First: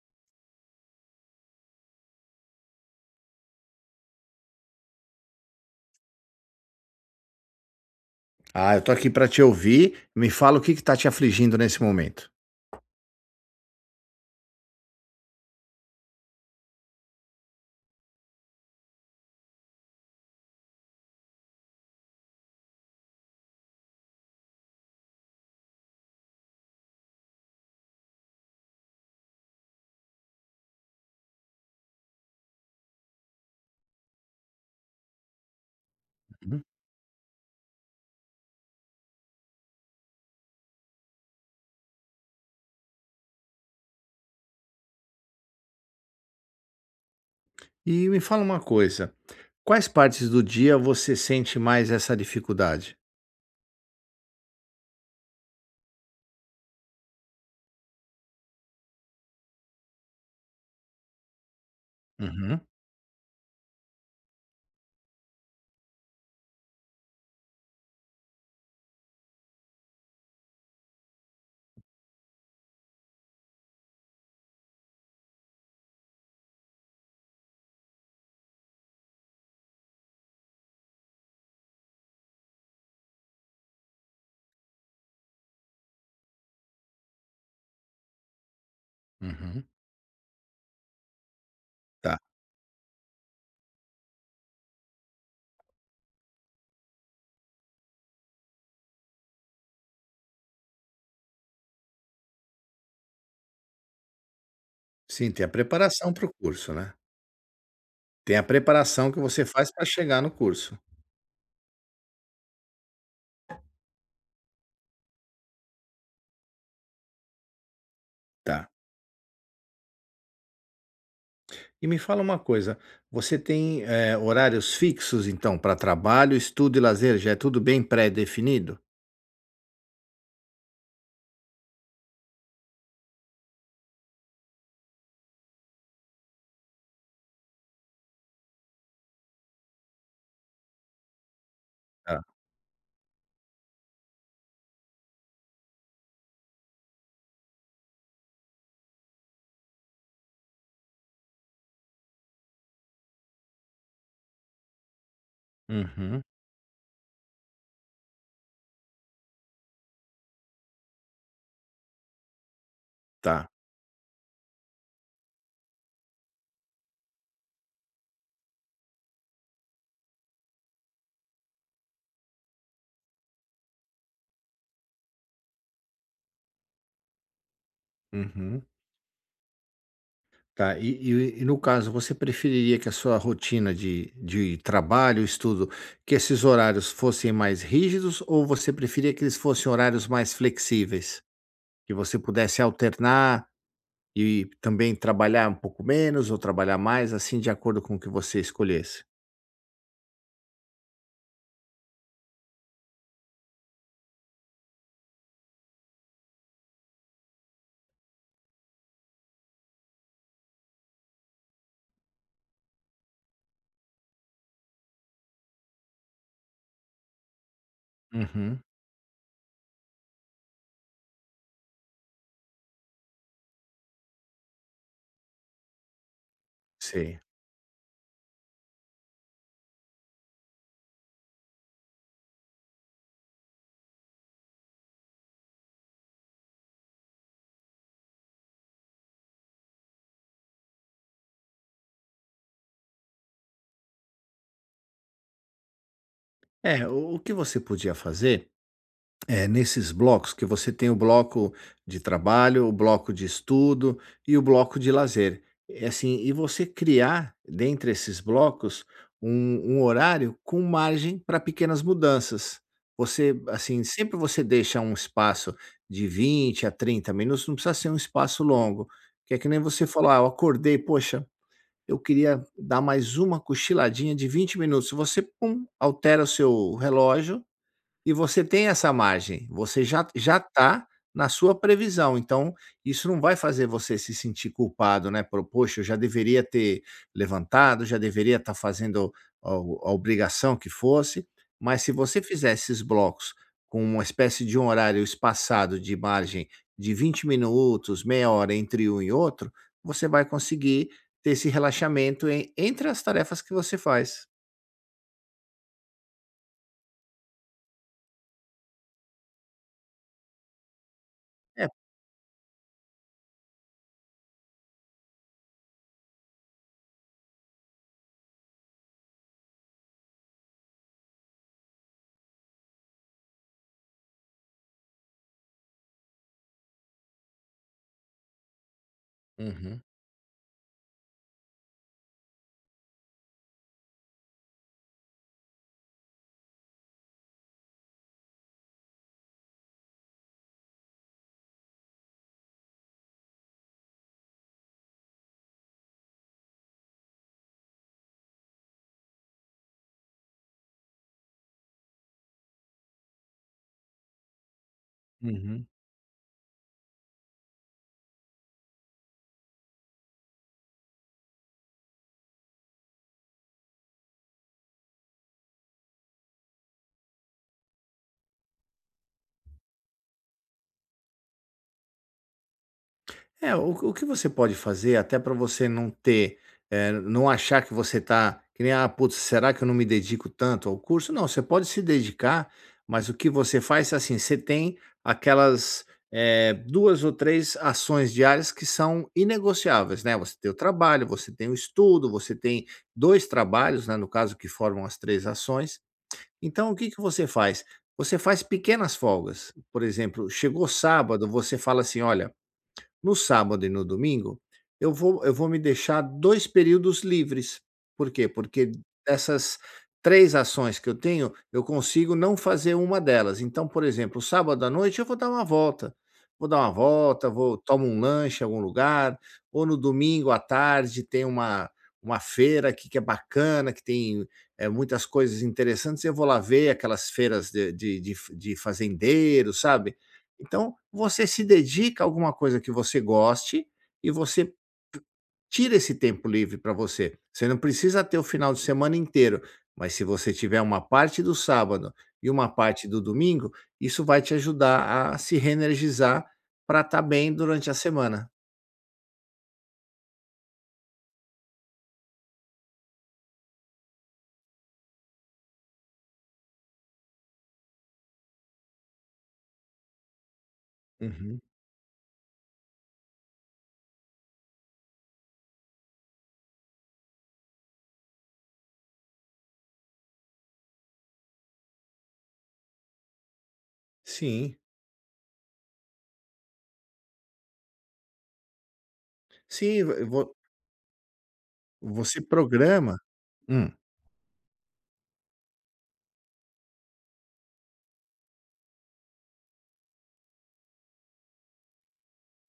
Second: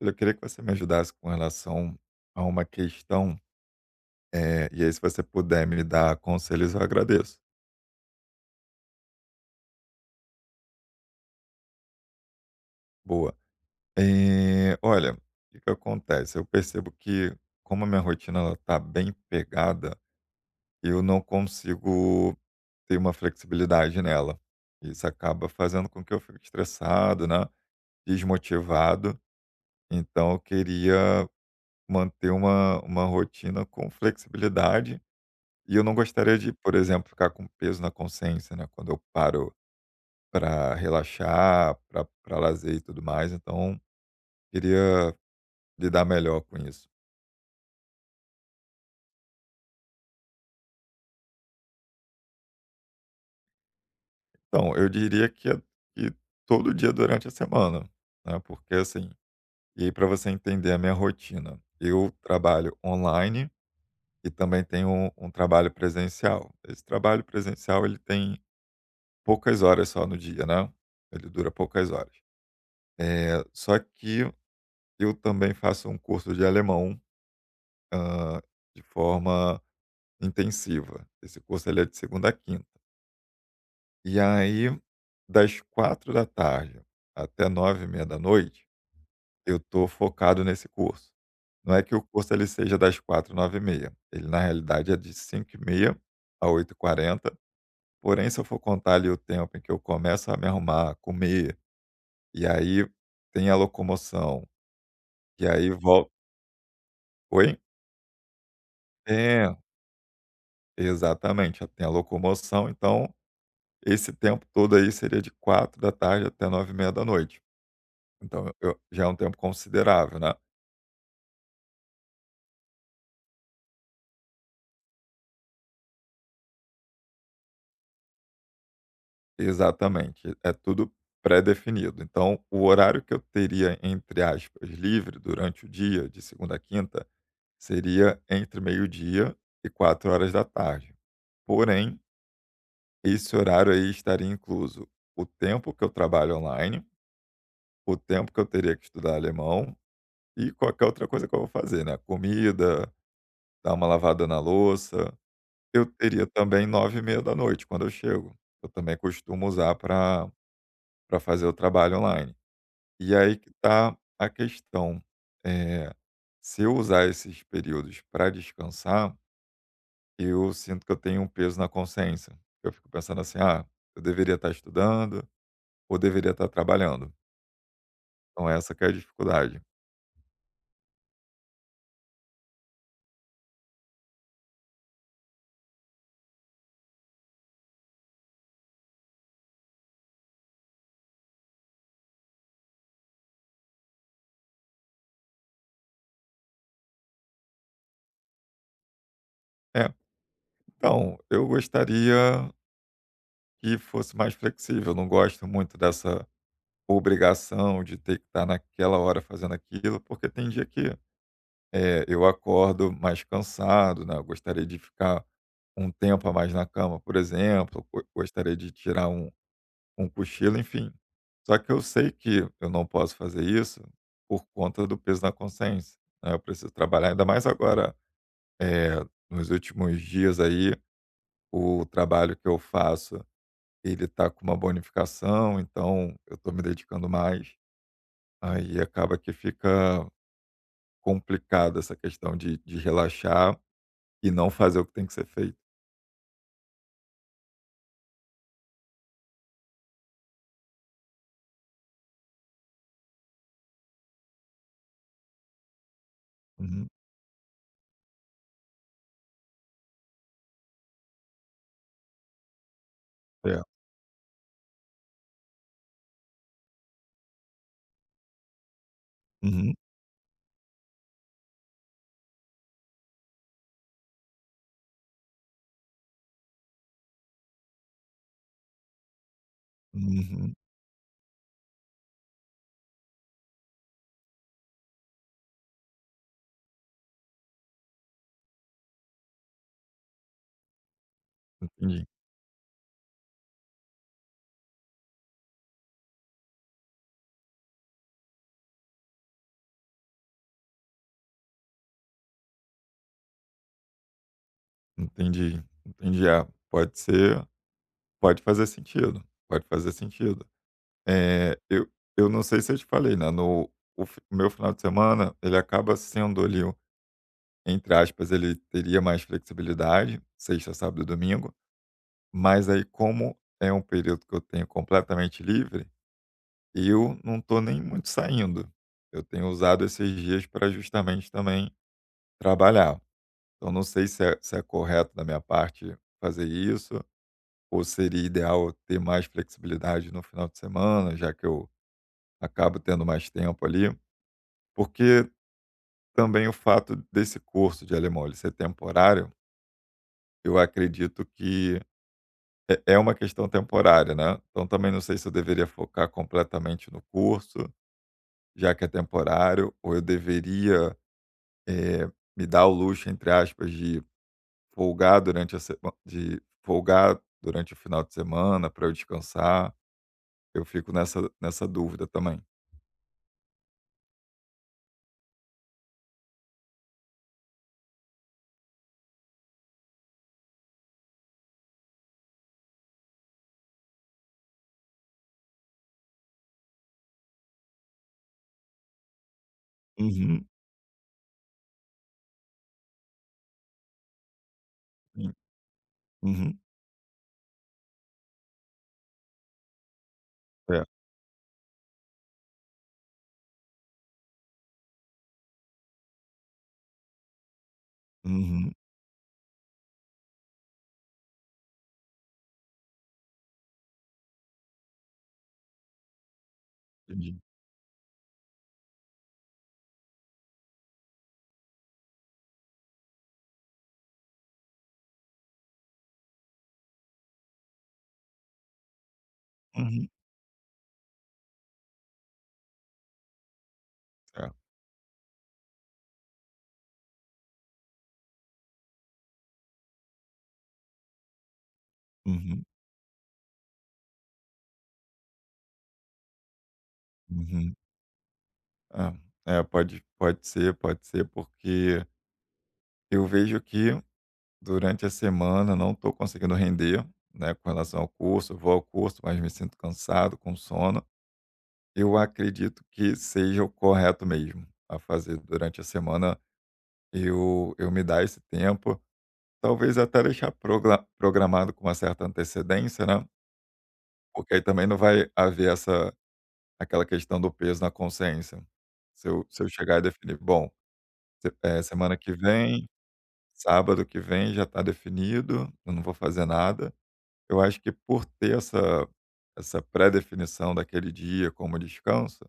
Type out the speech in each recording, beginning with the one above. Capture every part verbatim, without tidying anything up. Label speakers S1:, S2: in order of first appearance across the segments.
S1: Eu queria que você me ajudasse com relação a uma questão, eh, e aí se você puder me dar conselhos, eu agradeço.
S2: Ah, eu tô aqui pra te ouvir. Me fala o que que tá te afligindo nesse momento.
S1: Boa. Eh, olha, o que que acontece? Eu percebo que como a minha rotina ela tá bem pegada, eu não consigo ter uma flexibilidade nela. Isso acaba fazendo com que eu fique estressado, né, desmotivado, então eu queria manter uma uma rotina com flexibilidade. E eu não gostaria de,
S2: Uhum.
S1: por exemplo, ficar com peso na consciência, né, quando eu paro para relaxar, para pra lazer e tudo mais, então queria lidar melhor com isso.
S2: E me fala uma coisa, quais partes do dia você sente mais essa dificuldade?
S1: Então, eu diria que é que todo dia durante a semana, né, porque assim, e aí pra você entender a minha rotina, eu
S2: Uhum,
S1: trabalho online e também tenho um um trabalho presencial. Esse trabalho presencial ele tem poucas horas só no dia, né, ele dura poucas horas. Eh, só que Eu também faço um curso de alemão, hã, de forma intensiva. Esse curso ele é de segunda a quinta. E aí, das quatro da tarde até nove e meia da noite eu
S2: uhum.
S1: estou focado nesse curso. Não é que o
S2: Tá.
S1: curso ele seja das dezesseis nove e meia. Ele na realidade é de cinco e meia a oito e quarenta, porém se eu for contar ali o tempo em que eu começo a me arrumar, comer, e aí tem a locomoção,
S2: Sim, tem
S1: e
S2: a
S1: aí
S2: preparação
S1: vol
S2: para o curso, né.
S1: Oi?
S2: Tem a preparação que você
S1: É.
S2: faz para chegar no curso.
S1: Exatamente, já tem a locomoção, então esse tempo todo aí seria de quatro da tarde até nove e meia da noite. Então,
S2: Tá.
S1: eu já é um tempo considerável, né.
S2: E me fala uma coisa, você tem, eh, horários fixos então para trabalho, estudo e lazer? Já é tudo bem pré-definido?
S1: Exatamente, é tudo pré-definido. Então o horário que eu teria, entre aspas, "livre" durante o dia, de segunda a quinta, seria entre meio-dia e quatro horas da tarde. Porém,
S2: Tá.
S1: esse horário aí estaria incluso o tempo que eu trabalho online, o tempo que eu teria que estudar alemão, E qualquer outra coisa que eu vou fazer, né, comida, dar uma lavada na louça. Eu
S2: Uhum.
S1: teria também nove e meia da noite quando eu chego. Eu também costumo usar para para fazer o trabalho online. E aí que
S2: Tá.
S1: tá a questão, eh, se eu usar esses períodos para descansar, eu sinto que eu tenho um peso na consciência. Eu fico pensando assim: "Ah, eu deveria estar estudando ou deveria estar trabalhando". Então
S2: Uhum.
S1: essa que é a dificuldade.
S2: Tá, e e e no caso, você preferiria que a sua rotina de de trabalho, estudo, que esses horários fossem mais rígidos ou você preferia que eles fossem horários mais flexíveis? Que você pudesse alternar e também trabalhar um pouco menos ou trabalhar mais, assim, de acordo com o que você escolhesse?
S1: É, então, eu gostaria que fosse mais flexível. Eu não gosto muito dessa obrigação de ter que estar naquela hora fazendo aquilo, porque tem dia que, eh, eu acordo mais cansado, né, eu gostaria de ficar um tempo a mais na cama, por exemplo. Eu go Gostaria
S2: Uhum,
S1: de tirar um Um cochilo, enfim. Só que eu sei que eu não posso fazer isso por conta do peso na consciência, né, eu preciso trabalhar,
S2: sei.
S1: ainda mais agora, eh, nos últimos dias aí, o trabalho que eu faço ele está com uma bonificação, então eu estou me dedicando mais, aí acaba que fica complicada essa questão de de relaxar e não fazer o que tem que ser feito.
S2: É, o o que você podia fazer. É, nesses blocos que você tem o bloco de trabalho, o bloco de estudo e o bloco de lazer. É assim, e você
S1: Uhum.
S2: criar dentre esses blocos um, um horário com margem para pequenas mudanças. Você,
S1: É.
S2: assim, sempre você deixa um espaço de vinte a trinta minutos, não precisa ser um espaço longo. Que é que nem
S1: Uhum.
S2: você falar, ah, eu acordei, poxa, eu queria dar mais uma cochiladinha de vinte minutos. Você, pum, altera o seu relógio e você tem essa margem, você já já
S1: Uhum.
S2: está na sua previsão, então isso não vai fazer você se sentir culpado, né, por: "Poxa, eu já deveria ter levantado, já deveria estar fazendo a a obrigação que fosse". Mas se
S1: Entendi,
S2: você fizer esses blocos com uma espécie de um horário espaçado de margem de vinte minutos, meia hora entre um e outro, você vai conseguir ter esse relaxamento en entre as tarefas que você faz.
S1: entendi, entendi. É, pode ser. Pode fazer sentido, pode fazer sentido. Eh,
S2: É.
S1: eu eu não sei se eu te falei, né, no o fi meu final de semana ele acaba sendo ali, o entre aspas, ele teria mais flexibilidade, sexta, sábado e domingo, mas aí como é um período que eu tenho completamente livre, eu não estou nem muito saindo. Eu tenho
S2: Uhum,
S1: usado esses dias para justamente também trabalhar. Então não sei se é se é correto da minha parte fazer isso. Ou seria ideal eu ter mais flexibilidade no final de semana, já que eu acabo tendo mais tempo ali? Porque também o fato desse curso de alemão ele ser temporário, eu acredito que é é uma questão temporária, né? Então também não sei se eu deveria
S2: uhum.
S1: focar completamente no curso, já que é temporário, ou eu deveria, eh, me dar o luxo, entre aspas, de folgar durante a sema- de folgar durante o final de semana para eu descansar. Eu fico nessa nessa dúvida também.
S2: É, o o que você pode fazer até para você não ter, eh, não achar que você tá que nem: "Ah, putz, será que eu não me dedico tanto ao curso?" Não, você pode se dedicar, mas o que você faz, é assim, você tem aquelas, eh, duas ou três ações diárias que são inegociáveis, né. Você
S1: Uhum,
S2: tem o trabalho, você tem o estudo, você tem dois trabalhos, né, no caso que formam as três
S1: sim.
S2: ações.
S1: Uhum.
S2: Então o que que você faz? Você faz pequenas folgas. Por exemplo, chegou
S1: É.
S2: sábado, você fala assim: "Olha, no sábado e no domingo, eu vou eu vou me deixar dois períodos livres. Por quê? Porque
S1: Uhum.
S2: dessas três ações que eu tenho, eu consigo não fazer uma delas. Então, por exemplo, sábado à noite eu vou dar uma volta. Vou dar uma volta,
S1: Entendi.
S2: vou tomo um lanche em algum lugar, ou no domingo à tarde tem uma uma feira aqui que é bacana, que tem, é muitas coisas interessantes, eu vou lá ver aquelas feiras de de de de fazendeiros, sabe?
S1: Uhum.
S2: Então, você se dedica a alguma coisa que você goste e
S1: É.
S2: você tira esse tempo livre para você. Você não precisa ter o final de semana inteiro, mas se você tiver uma parte do sábado e uma
S1: Uhum,
S2: parte do domingo, isso vai te ajudar a se reenergizar para estar bem durante a
S1: uhum.
S2: semana.
S1: É. É, pode pode ser, pode ser, porque eu vejo que durante a semana não estou conseguindo render, né, com relação ao curso. Eu vou ao curso, mas me sinto cansado, com sono.
S2: Uhum.
S1: Eu acredito que seja o correto mesmo a fazer durante a semana, eu eu me dar esse tempo, talvez até deixar progra programado com uma certa antecedência, né, porque
S2: Sim,
S1: aí também não vai haver essa aquela questão do peso na consciência. Se eu se eu
S2: sim,
S1: chegar e
S2: vo- vo-
S1: definir: "Bom, se eh, semana
S2: você
S1: que vem,
S2: programa. Hum.
S1: sábado que vem já está definido, eu não vou fazer nada", eu acho que por ter essa essa pré-definição daquele dia como descanso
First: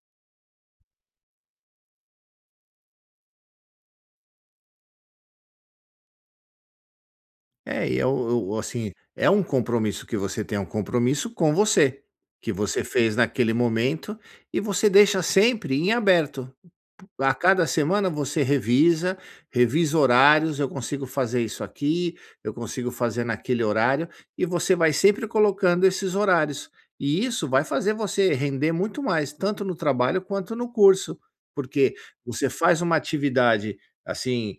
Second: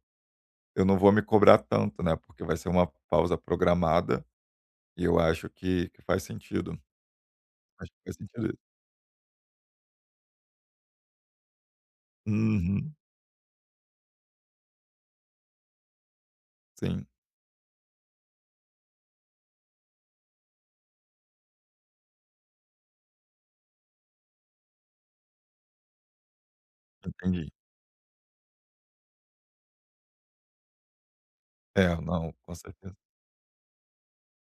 S1: eu não vou me cobrar tanto, né, porque vai ser uma pausa programada e eu acho que que faz sentido.
S2: É,
S1: Acho
S2: e
S1: que
S2: eu
S1: faz sentido
S2: eu
S1: isso.
S2: assim, é um compromisso que você tem, é um compromisso com você, que você
S1: Uhum.
S2: fez naquele momento e você deixa sempre em aberto.
S1: Sim,
S2: A cada semana você revisa, revisa horários, eu consigo fazer isso aqui, eu consigo fazer naquele horário, e você vai sempre colocando esses horários. E isso
S1: entendi.
S2: vai fazer você render muito mais, tanto no trabalho quanto no curso, porque
S1: É, não,
S2: você
S1: com
S2: faz
S1: certeza.
S2: uma atividade assim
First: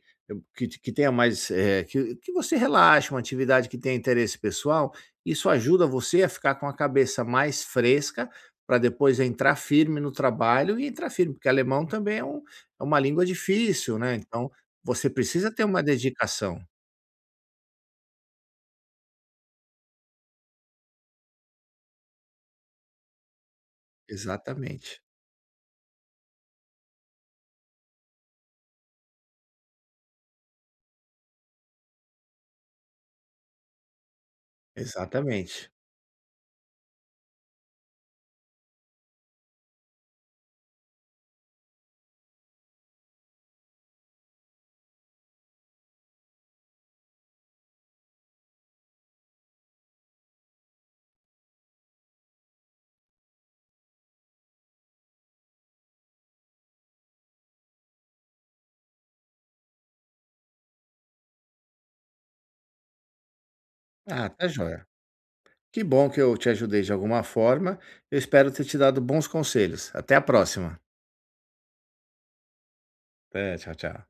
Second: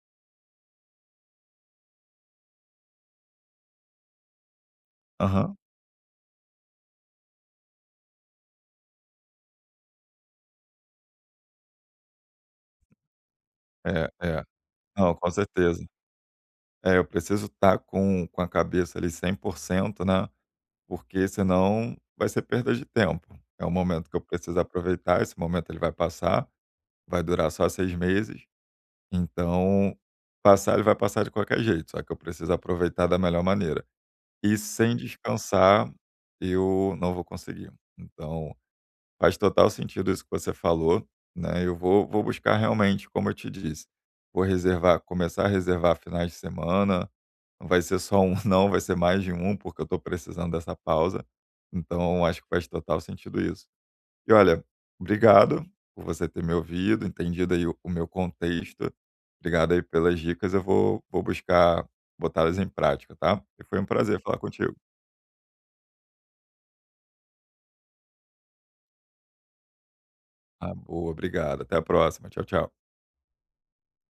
S2: que, que tenha mais eh, que, que você relaxe, uma atividade que tenha interesse pessoal, isso
S1: Aham.
S2: ajuda você a ficar com a cabeça mais fresca para depois entrar firme no trabalho e entrar firme, porque alemão também é um, é uma língua difícil,
S1: É,
S2: né,
S1: é.
S2: então você
S1: Não, com
S2: precisa ter uma
S1: certeza.
S2: dedicação.
S1: É, eu preciso estar com com a cabeça ali cem por cento, né, porque senão vai ser perda de tempo. É um momento que eu preciso
S2: Exatamente,
S1: aproveitar, esse momento ele vai passar, vai durar só seis meses, então passar ele vai passar de qualquer jeito, só que eu preciso aproveitar da melhor maneira. E sem
S2: exatamente.
S1: descansar, eu não vou conseguir. Então, faz total sentido isso que você falou, né, eu vou vou buscar realmente, como eu te disse, vou reservar começar a reservar finais de semana, não vai ser só um não, vai ser mais de um porque eu estou precisando dessa pausa. Então acho que faz total sentido isso. E olha, obrigado por você ter me ouvido, entendido aí o o meu contexto, obrigado aí pelas dicas, eu vou vou buscar botá-las em prática, tá. E foi um prazer
S2: Ah,
S1: falar
S2: tá
S1: contigo.
S2: joia. Que bom que eu te ajudei de alguma forma, eu espero ter te dado bons conselhos. Até a
S1: Ah,
S2: próxima.
S1: boa, obrigado. Até a próxima. Tchau, tchau.
S2: Até, tchau, tchau.